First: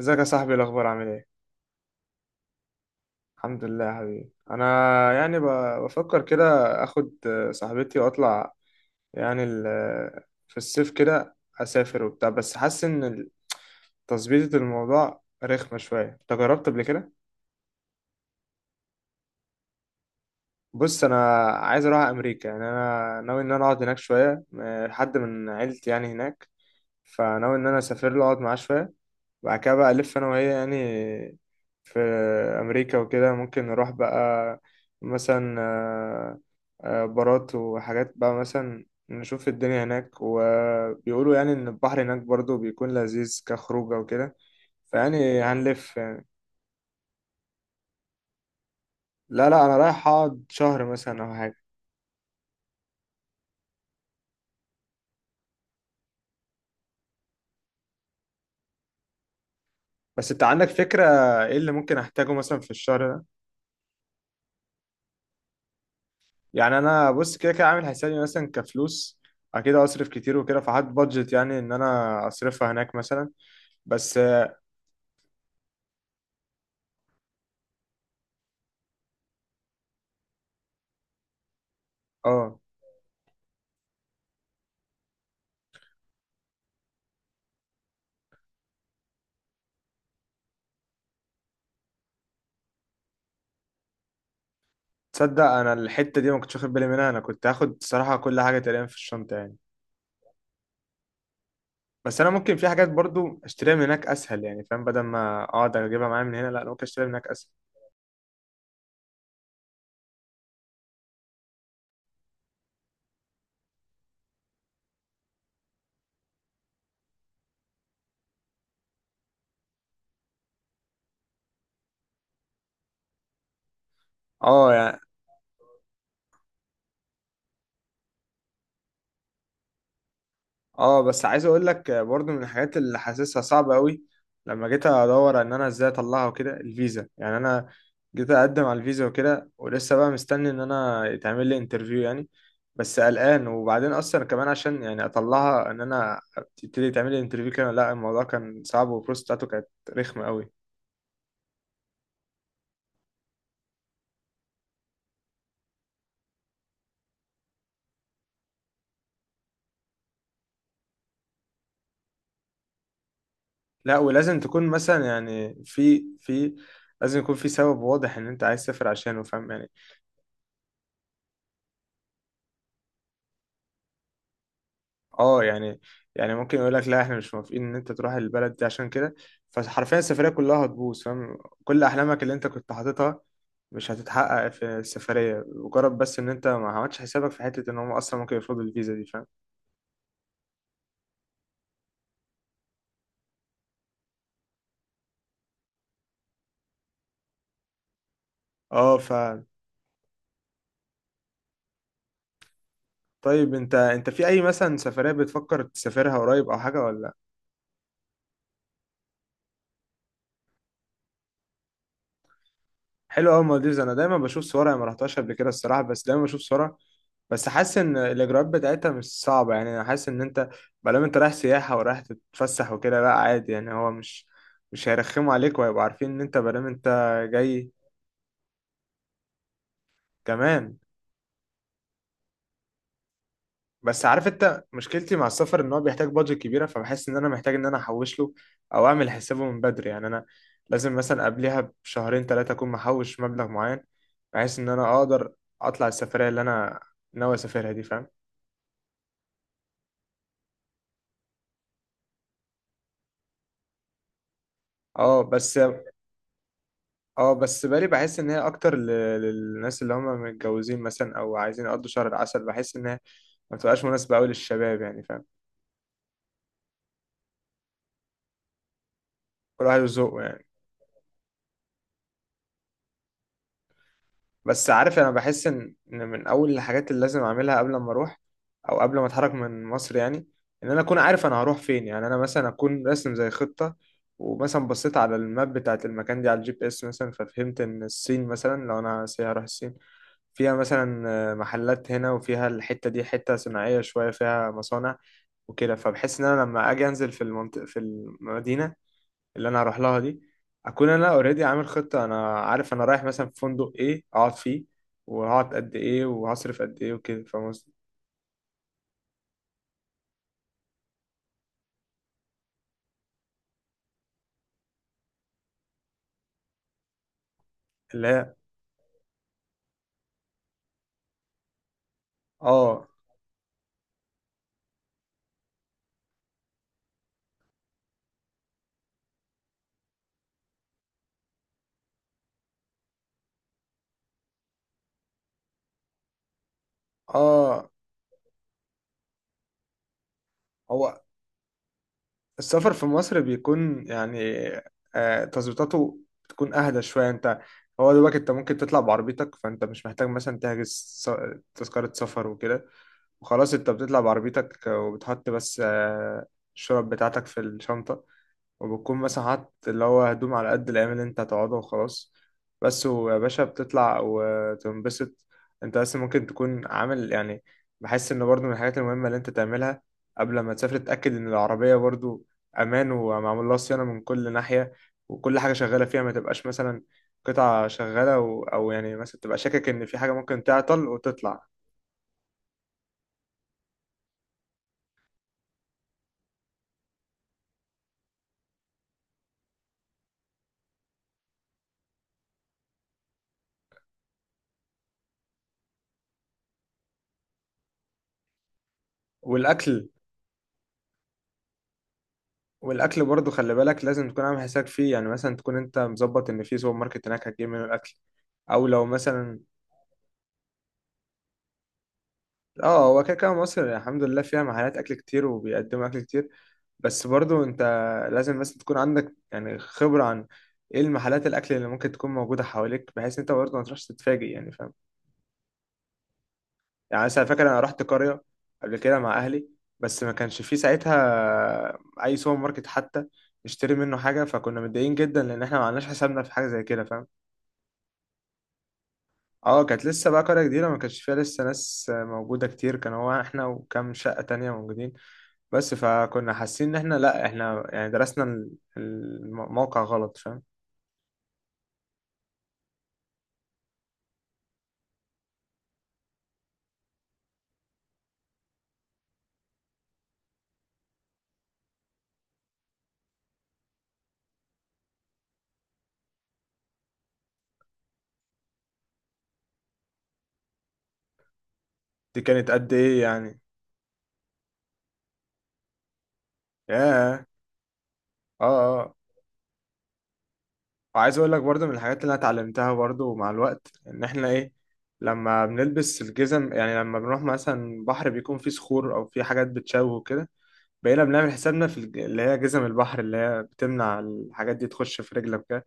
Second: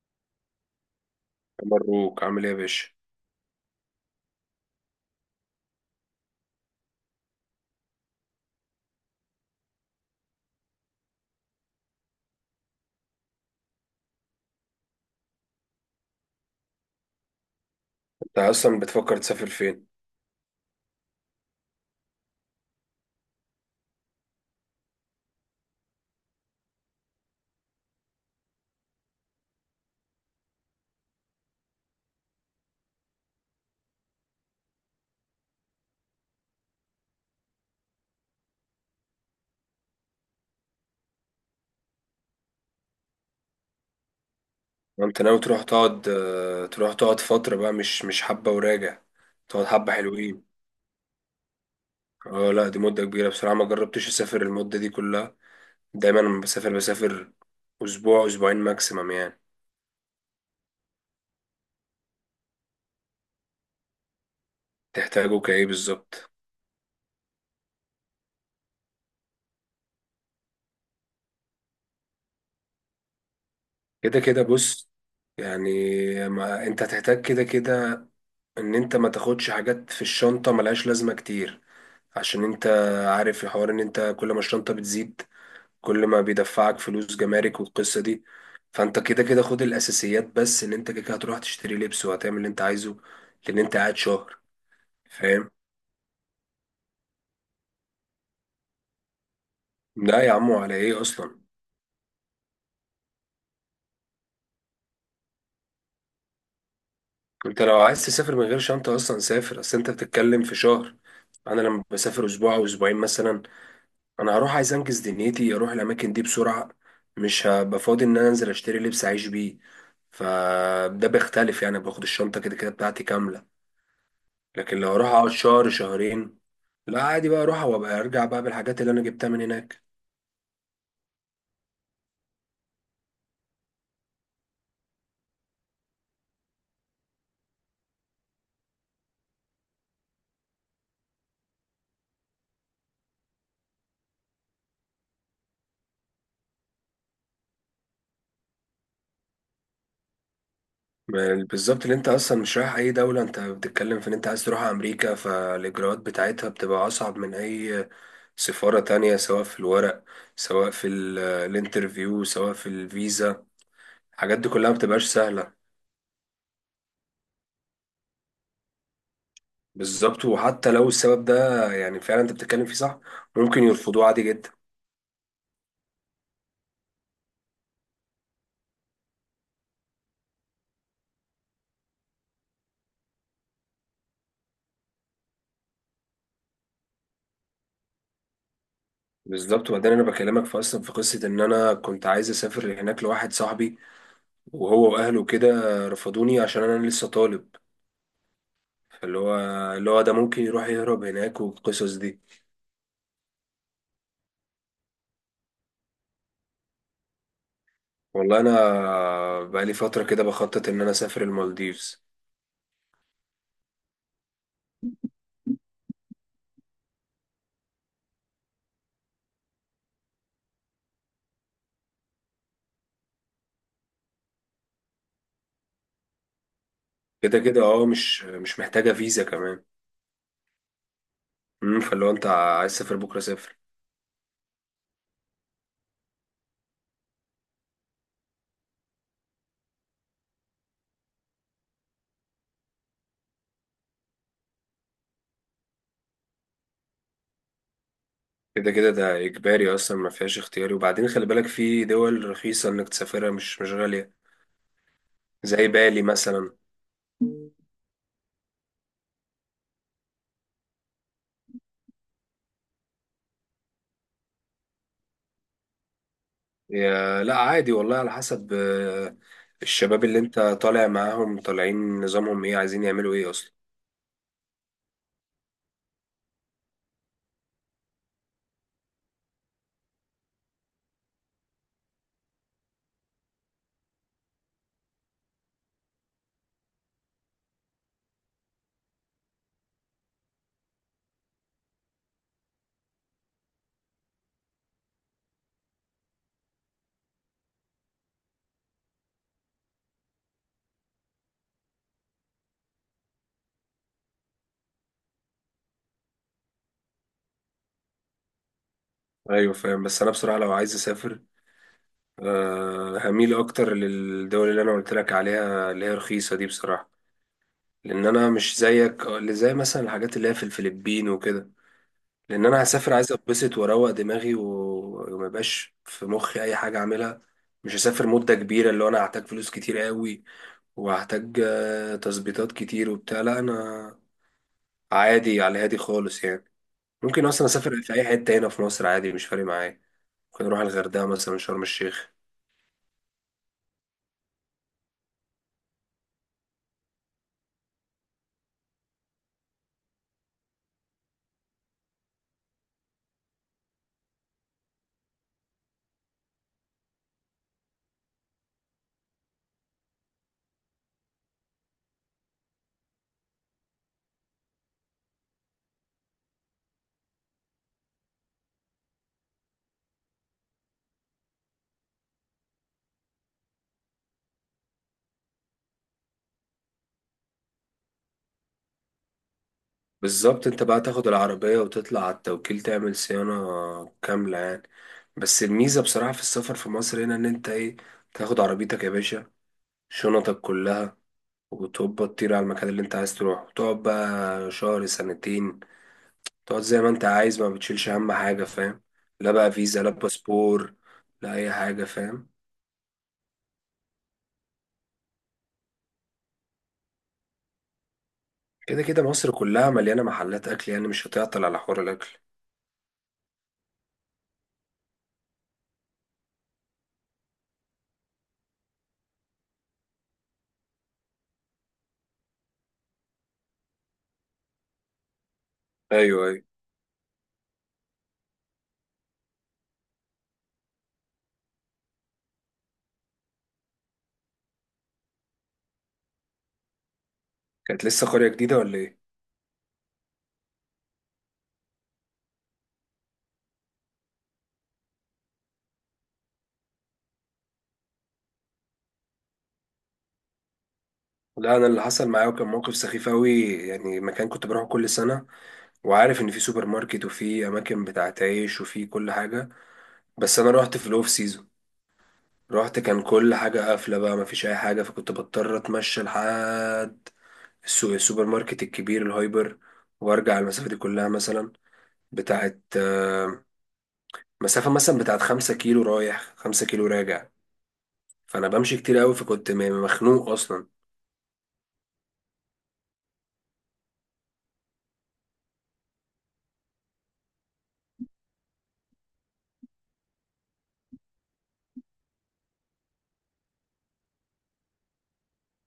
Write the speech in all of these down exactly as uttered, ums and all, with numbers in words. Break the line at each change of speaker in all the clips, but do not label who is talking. ازيك يا صاحبي؟ إيه الاخبار؟ عامل ايه؟
مبروك، عامل ايه يا باشا؟
الحمد لله يا حبيبي. انا يعني ب- بفكر كده اخد صاحبتي واطلع، يعني ال- في الصيف كده اسافر وبتاع، بس حاسس ان تظبيطة الموضوع رخمة شوية. انت جربت قبل كده؟
انت اصلا بتفكر تسافر فين؟
بص، انا عايز اروح امريكا، يعني انا ناوي ان انا اقعد هناك شوية، م- حد من عيلتي يعني هناك، فناوي ان انا اسافر له اقعد معاه شويه وبعد كده بقى الف انا وهي يعني في امريكا وكده، ممكن نروح بقى مثلا آه، آه، بارات وحاجات، بقى مثلا نشوف الدنيا هناك، وبيقولوا يعني ان البحر هناك برضو بيكون لذيذ كخروجه وكده،
انت ناوي
فيعني
تروح
هنلف
تقعد
يعني.
آه، تروح تقعد فتره بقى مش مش حبه وراجع؟
لا
تقعد
لا، انا
حبه
رايح
حلوين.
اقعد شهر مثلا او حاجه.
اه، لا، دي مده كبيره بصراحه، ما جربتش اسافر المده دي كلها. دايما لما بسافر، بسافر اسبوع اسبوعين ماكسيمم يعني.
بس انت عندك فكره ايه اللي ممكن احتاجه مثلا في الشهر ده؟
تحتاجه كايه بالظبط؟
يعني انا بص، كده كده عامل حسابي مثلا كفلوس، اكيد اصرف كتير وكده، فحط بادجت يعني ان انا اصرفها هناك مثلا، بس
كده كده بص، يعني ما انت هتحتاج كده كده ان انت ما تاخدش حاجات في الشنطه ملهاش لازمه كتير، عشان
اه.
انت عارف الحوار ان انت كل ما الشنطه بتزيد كل ما بيدفعك فلوس جمارك والقصة دي، فانت كده كده خد الاساسيات بس، ان انت كده كده هتروح تشتري لبس وهتعمل اللي انت عايزه لان انت قاعد شهر.
تصدق
فاهم؟
انا الحته دي ما كنتش واخد بالي منها، انا كنت هاخد صراحه كل حاجه تقريبا في الشنطه يعني.
لا يا عمو، على ايه اصلا؟
بس انا ممكن في حاجات برضو اشتريها من هناك اسهل يعني، فاهم؟ بدل ما اقعد اجيبها معايا من هنا، لا انا ممكن اشتريها من هناك اسهل.
انت لو عايز تسافر من غير شنطة اصلا، سافر. اصل انت بتتكلم في شهر. انا لما بسافر اسبوع او اسبوعين مثلا، انا هروح عايز انجز دنيتي، اروح الاماكن دي بسرعة. مش هبقى فاضي ان انا انزل اشتري لبس اعيش بيه. فده بيختلف يعني، باخد الشنطة كده كده بتاعتي كاملة. لكن
اه
لو اروح اقعد شهر شهرين، لا عادي بقى، اروح وابقى ارجع بقى بالحاجات اللي انا جبتها من هناك.
اه. بس عايز اقول لك برضو من الحاجات اللي حاسسها صعبة قوي، لما جيت ادور ان انا ازاي اطلعها وكده، الفيزا يعني. انا جيت اقدم على الفيزا وكده ولسه بقى مستني ان انا يتعمل لي انترفيو يعني، بس قلقان. وبعدين اصلا كمان عشان يعني اطلعها ان انا تبتدي تعمل لي انترفيو كده، لا الموضوع كان صعب والبروسس بتاعته كانت رخمة قوي.
ما- بالظبط، اللي انت اصلا مش رايح اي دولة، انت بتتكلم في ان انت عايز تروح امريكا، فالاجراءات بتاعتها بتبقى اصعب من اي سفارة تانية، سواء في الورق سواء في ال- الانترفيو سواء في الفيزا.
لا،
الحاجات
ولازم
دي
تكون
كلها ما
مثلا
بتبقاش سهلة.
يعني في في لازم يكون في سبب واضح ان انت عايز تسافر عشانه، فاهم يعني.
بالظبط، وحتى لو السبب ده يعني فعلا انت بتتكلم فيه صح، ممكن يرفضوه عادي جدا.
اه، يعني يعني ممكن يقول لك لا احنا مش موافقين ان انت تروح البلد دي عشان كده، فحرفيا السفريه كلها هتبوظ، فاهم؟ كل احلامك اللي انت كنت حاططها مش هتتحقق في السفريه، مجرد بس ان انت ما عملتش حسابك في حته ان هم اصلا ممكن يفرضوا الفيزا دي، فاهم؟
بالظبط، وبعدين انا بكلمك في اصلا، في قصه ان انا كنت عايز اسافر هناك لواحد صاحبي، وهو واهله كده رفضوني عشان انا لسه طالب.
اه ف
فاللي هو اللي هو ده ممكن يروح يهرب هناك والقصص دي.
طيب، انت انت في اي مثلا سفريه بتفكر تسافرها قريب او حاجه ولا؟
والله انا بقالي فتره كده بخطط ان انا اسافر المالديفز.
حلو قوي المالديفز، انا دايما بشوف صورها، أنا ما رحتهاش قبل كده الصراحه، بس دايما بشوف صورها. بس حاسس ان الاجراءات بتاعتها مش صعبه، يعني انا حاسس ان انت بلام انت رايح سياحه ورايح تتفسح وكده، لا عادي يعني، هو مش مش هيرخموا عليك وهيبقوا عارفين ان انت بلام انت
كده كده
جاي
اه، مش مش محتاجه فيزا كمان.
كمان.
امم فاللي هو انت عايز تسافر بكره، سافر.
بس عارف انت مشكلتي مع السفر، ان هو بيحتاج بادجت كبيره، فبحس ان انا محتاج ان انا احوش له او اعمل حسابه من بدري، يعني انا لازم مثلا قبلها بشهرين ثلاثه اكون محوش مبلغ معين، بحيث ان انا اقدر اطلع السفريه اللي انا ناوي اسافرها دي، فاهم؟
كده كده ده اجباري اصلا، ما فيهاش اختياري، وبعدين خلي بالك في دول رخيصه انك تسافرها، مش مش غاليه.
اه بس.
زي بالي مثلا.
اه بس بالي بحس ان هي اكتر ل- للناس اللي هم متجوزين مثلا او عايزين يقضوا شهر العسل، بحس ان هي ما بتبقاش مناسبة قوي للشباب يعني، فاهم؟
يا لا عادي والله على حسب. آه،
كل واحد
الشباب اللي
وذوقه
انت
يعني.
طالع معاهم طالعين، نظامهم ايه، عايزين يعملوا ايه اصلا؟
بس عارف، انا بحس ان إن من اول الحاجات اللي لازم اعملها قبل ما اروح او قبل ما اتحرك من مصر يعني، ان انا اكون عارف انا هروح فين، يعني انا مثلا اكون راسم زي خطة، ومثلا بصيت على الماب بتاعت المكان دي على الجي بي اس مثلا، ففهمت ان الصين مثلا، لو انا سي هروح الصين، فيها مثلا آه، محلات هنا، وفيها الحتة دي حتة صناعية شوية فيها مصانع وكده، فبحس ان انا لما اجي انزل في المنطقة في المدينة اللي انا هروح لها دي، اكون انا اوريدي عامل خطة، انا عارف انا رايح مثلا في فندق ايه اقعد فيه، وهقعد قد ايه وهصرف قد ايه وكده، فاهم قصدي؟
ايوه، فاهم. بس انا بصراحه لو عايز اسافر، أه هميل اكتر للدول اللي انا قلت لك عليها اللي هي رخيصه دي بصراحه، لان
اللي
انا
هي
مش زيك، اللي زي مثلا الحاجات اللي هي في الفلبين وكده. لان انا
اه
هسافر عايز اتبسط واروق دماغي و- وما يبقاش في مخي اي حاجه اعملها. مش هسافر مده كبيره، اللي هو انا هحتاج فلوس كتير قوي، وهحتاج آه، تظبيطات كتير وبتاع. لا انا عادي على هادي خالص يعني. ممكن اصلا
اه
اسافر في اي حته هنا في مصر عادي مش فارق معايا. ممكن اروح
هو
الغردقه مثلا، شرم الشيخ.
السفر في مصر بيكون يعني آه، تظبيطاته بتكون اهدى شويه. انت، هو دلوقتي انت ممكن تطلع بعربيتك، فانت مش محتاج مثلا تحجز س- تذكره سفر وكده، وخلاص انت بتطلع بعربيتك، وبتحط بس آه، الشنط بتاعتك في الشنطه، وبتكون مثلا حاطط اللي هو هدوم على قد الأيام اللي أنت هتقعدها وخلاص، بس ويا باشا بتطلع وتنبسط. أنت بس ممكن تكون عامل يعني، بحس إن برضو من الحاجات المهمة اللي أنت تعملها قبل ما تسافر، تتأكد إن العربية برضو أمان ومعمول لها صيانة من كل ناحية، وكل حاجة شغالة فيها، ما تبقاش مثلا قطعة شغالة و... أو يعني مثلا تبقى شاكك إن في حاجة ممكن
بالظبط، انت بقى
تعطل
تاخد
وتطلع.
العربية وتطلع على التوكيل تعمل صيانة كاملة يعني. بس الميزة بصراحة في السفر في مصر هنا، ان انت ايه، تاخد عربيتك يا باشا، شنطك كلها، وتبقى تطير على المكان اللي انت عايز تروح، وتقعد بقى شهر سنتين، تقعد زي ما انت عايز، ما بتشيلش هم حاجة. فاهم؟ لا بقى فيزا
والأكل.
لا باسبور، لا اي حاجة. فاهم؟
والاكل برضو خلي بالك لازم تكون عامل حسابك فيه، يعني مثلا تكون انت مظبط ان في سوبر ماركت هناك هتجيب منه الاكل، او
كده
لو
كده مصر
مثلا.
كلها مليانة محلات اكل يعني، مش هتعطل على حوار الاكل.
اه، هو كده كده مصر الحمد لله فيها محلات اكل كتير وبيقدموا اكل كتير، بس برضو انت لازم بس تكون عندك يعني خبرة عن ايه المحلات الاكل اللي ممكن تكون موجودة حواليك، بحيث انت برضو ما تروحش تتفاجئ يعني، فاهم؟
ايوه، ايوه.
يعني مثلا فاكر انا رحت قرية قبل كده مع اهلي، بس ما كانش في ساعتها اي سوبر ماركت حتى نشتري منه حاجة، فكنا متضايقين جدا لان احنا ما عملناش حسابنا في حاجة زي كده، فاهم؟
كانت لسه قرية جديدة ولا ايه؟
اه، كانت لسه بقى قرية جديدة، ما كانش فيها لسه ناس موجودة كتير، كان هو احنا وكام شقة تانية موجودين بس، فكنا حاسين ان احنا لا احنا يعني درسنا ال- الموقع غلط، فاهم؟
لا، انا اللي حصل معايا وكان موقف سخيف قوي يعني. مكان كنت بروحه كل سنه، وعارف ان في سوبر ماركت وفي اماكن بتاعت عيش وفي كل حاجه، بس انا رحت في الاوف سيزون. رحت كان كل حاجه قافله بقى، مفيش اي حاجه، فكنت بضطر اتمشى لحد السوق، السوبر ماركت الكبير الهايبر، وارجع المسافه دي كلها مثلا
دي كانت
بتاعت
قد ايه يعني؟
آه، مسافه مثلا بتاعت خمسة كيلو رايح خمسة كيلو
ياه.
راجع.
اه
فانا بمشي
اه.
كتير قوي، فكنت م- مخنوق اصلا.
وعايز اقول لك برضو من الحاجات اللي انا اتعلمتها برضو مع الوقت، ان احنا ايه، لما بنلبس الجزم، يعني لما بنروح مثلا بحر بيكون فيه صخور او فيه حاجات بتشوه كده، بقينا بنعمل حسابنا في الج- اللي هي جزم البحر اللي هي بتمنع الحاجات دي تخش في رجلك.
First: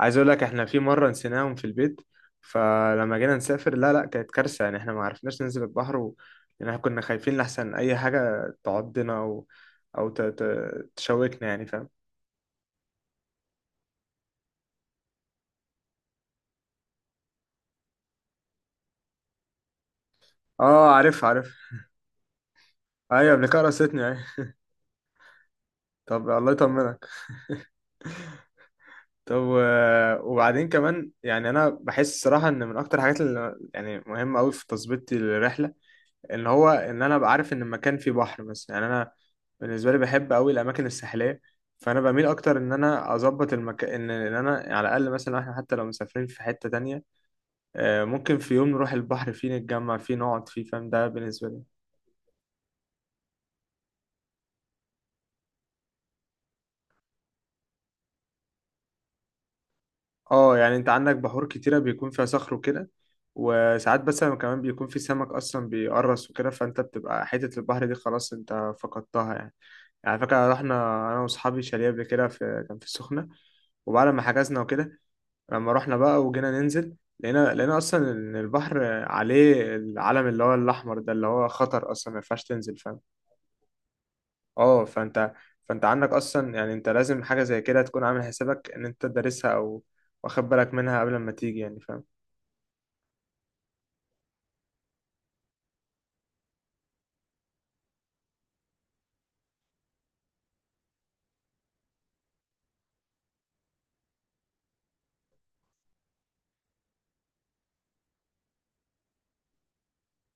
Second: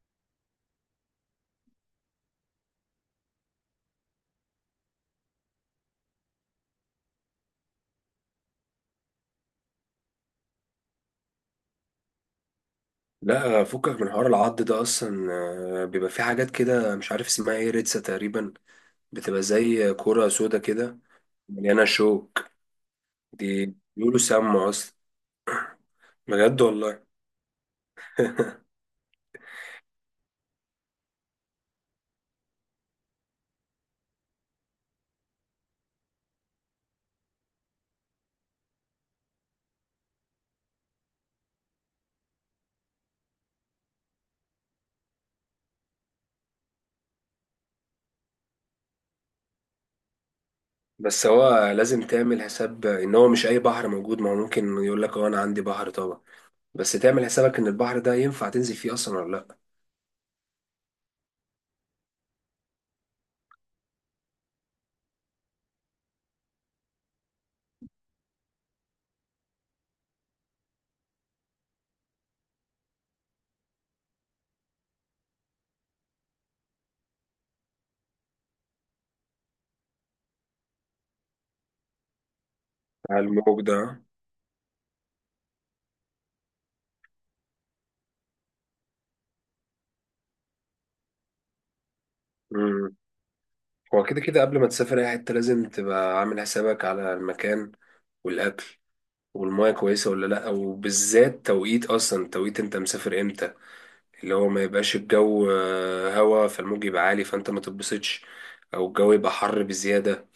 عايز اقول لك احنا في مره نسيناهم في البيت، فلما جينا نسافر لا لا كانت كارثه يعني، احنا ما عرفناش ننزل البحر و... يعني احنا كنا خايفين لحسن اي حاجه تعضنا او او ت... ت... تشوكنا يعني، فاهم؟
لا فكك من حوار العض ده اصلا. آه، بيبقى في حاجات كده مش عارف اسمها ايه، ريتسا تقريبا، بتبقى زي كرة سودا
اه،
كده
عارف عارف.
مليانة شوك.
ايوه قبل كده
دي
رستني،
بيقولوا
ايوه.
سامة اصلا،
طب الله
بجد والله.
يطمنك. طب و... وبعدين كمان يعني انا بحس الصراحه ان من اكتر الحاجات اللي يعني مهمه قوي في تظبيط الرحله، ان هو ان انا ابقى عارف ان المكان فيه بحر مثلا، يعني انا بالنسبه لي بحب قوي الاماكن الساحليه، فانا بميل اكتر ان انا اظبط المكان ان ان انا على الاقل مثلا احنا حتى لو مسافرين في حته تانية آه، ممكن في يوم نروح البحر فيه، نتجمع فيه، نقعد فيه، فاهم؟ ده
بس
بالنسبه لي.
هو لازم تعمل حساب ان هو مش اي بحر موجود، ما هو ممكن يقول لك اه انا عندي بحر طبعا، بس تعمل حسابك ان البحر ده ينفع تنزل فيه اصلا ولا لا.
اه يعني، انت عندك بحور كتيره بيكون فيها صخر وكده، وساعات بس لما كمان بيكون في سمك اصلا بيقرص وكده، فانت بتبقى حته البحر دي خلاص انت فقدتها يعني. يعني على فكره رحنا انا واصحابي شاليه قبل كده في، كان في السخنه، وبعد ما حجزنا وكده، لما رحنا بقى وجينا ننزل لقينا لقينا اصلا ان البحر عليه العلم اللي هو الاحمر ده، اللي هو خطر اصلا ما ينفعش تنزل، فاهم؟
على الموج ده؟
اه، فانت، فانت عندك اصلا يعني انت لازم حاجه زي كده تكون عامل حسابك ان انت دارسها او واخد بالك منها قبل ما تيجي، يعني فاهم؟
امم هو كده كده قبل ما تسافر اي حتة، لازم تبقى عامل حسابك على المكان والاكل والمية كويسة ولا لأ، وبالذات توقيت، أصلا توقيت أنت مسافر إمتى، اللي هو ما يبقاش الجو آه، هوا فالموج يبقى عالي فأنت ما تتبسطش، أو الجو يبقى حر بزيادة،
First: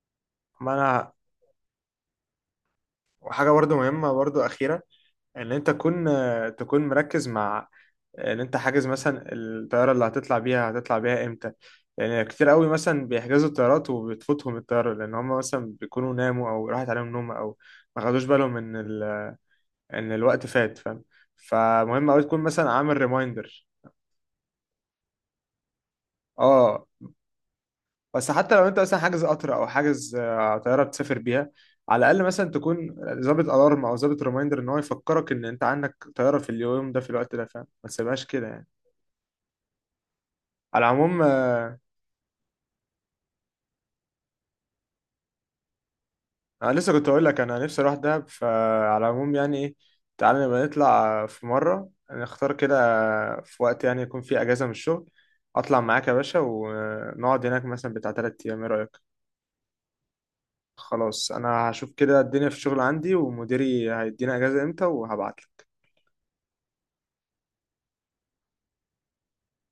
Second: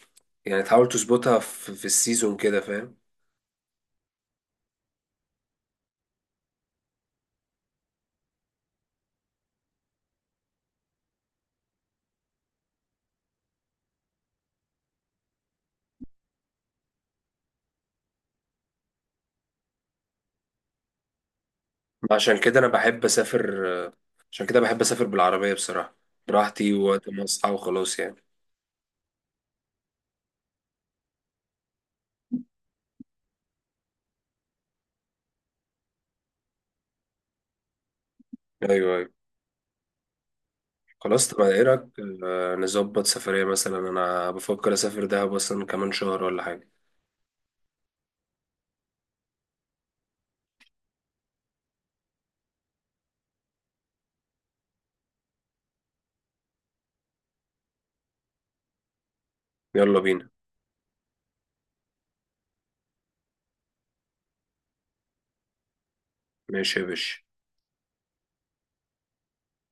يعني
ما
تحاول
انا،
تظبطها في, في السيزون كده. فاهم؟
وحاجه برضو مهمه برضو اخيره، ان انت تكون، تكون مركز مع ان انت حاجز مثلا الطياره اللي هتطلع بيها هتطلع بيها امتى، لان كتير قوي مثلا بيحجزوا الطيارات وبتفوتهم الطياره، لان هم مثلا بيكونوا ناموا او راحت عليهم نوم، او ما خدوش بالهم ان ال... ان الوقت فات، فاهم؟ فمهم قوي تكون
عشان كده أنا
مثلا عامل
بحب
ريمايندر.
أسافر آه، عشان كده بحب أسافر بالعربية بصراحة، براحتي
اه
ووقت ما أصحى وخلاص يعني.
بس حتى لو انت مثلا حاجز قطر او حاجز آه، طياره بتسافر بيها، على الاقل مثلا تكون ظابط الارم او ظابط ريمايندر ان هو يفكرك ان انت عندك طياره في اليوم ده في الوقت ده، فاهم؟ ما تسيبهاش كده يعني.
أيوه، أيوه.
على العموم
خلاص، طب إيه
آه،
رأيك، آه، نظبط سفرية؟ مثلا أنا بفكر أسافر دهب أصلا كمان شهر ولا حاجة.
انا لسه كنت اقول لك انا نفسي اروح دهب، فعلى العموم يعني ايه، تعالى نبقى نطلع في مره، نختار كده في وقت يعني يكون فيه اجازه من الشغل، اطلع معاك يا باشا ونقعد هناك مثلا بتاع تلات ايام، ايه رايك؟
يلا بينا.
خلاص، انا هشوف كده الدنيا في الشغل عندي ومديري هيدينا اجازه امتى وهبعت.
ماشي يا باشا.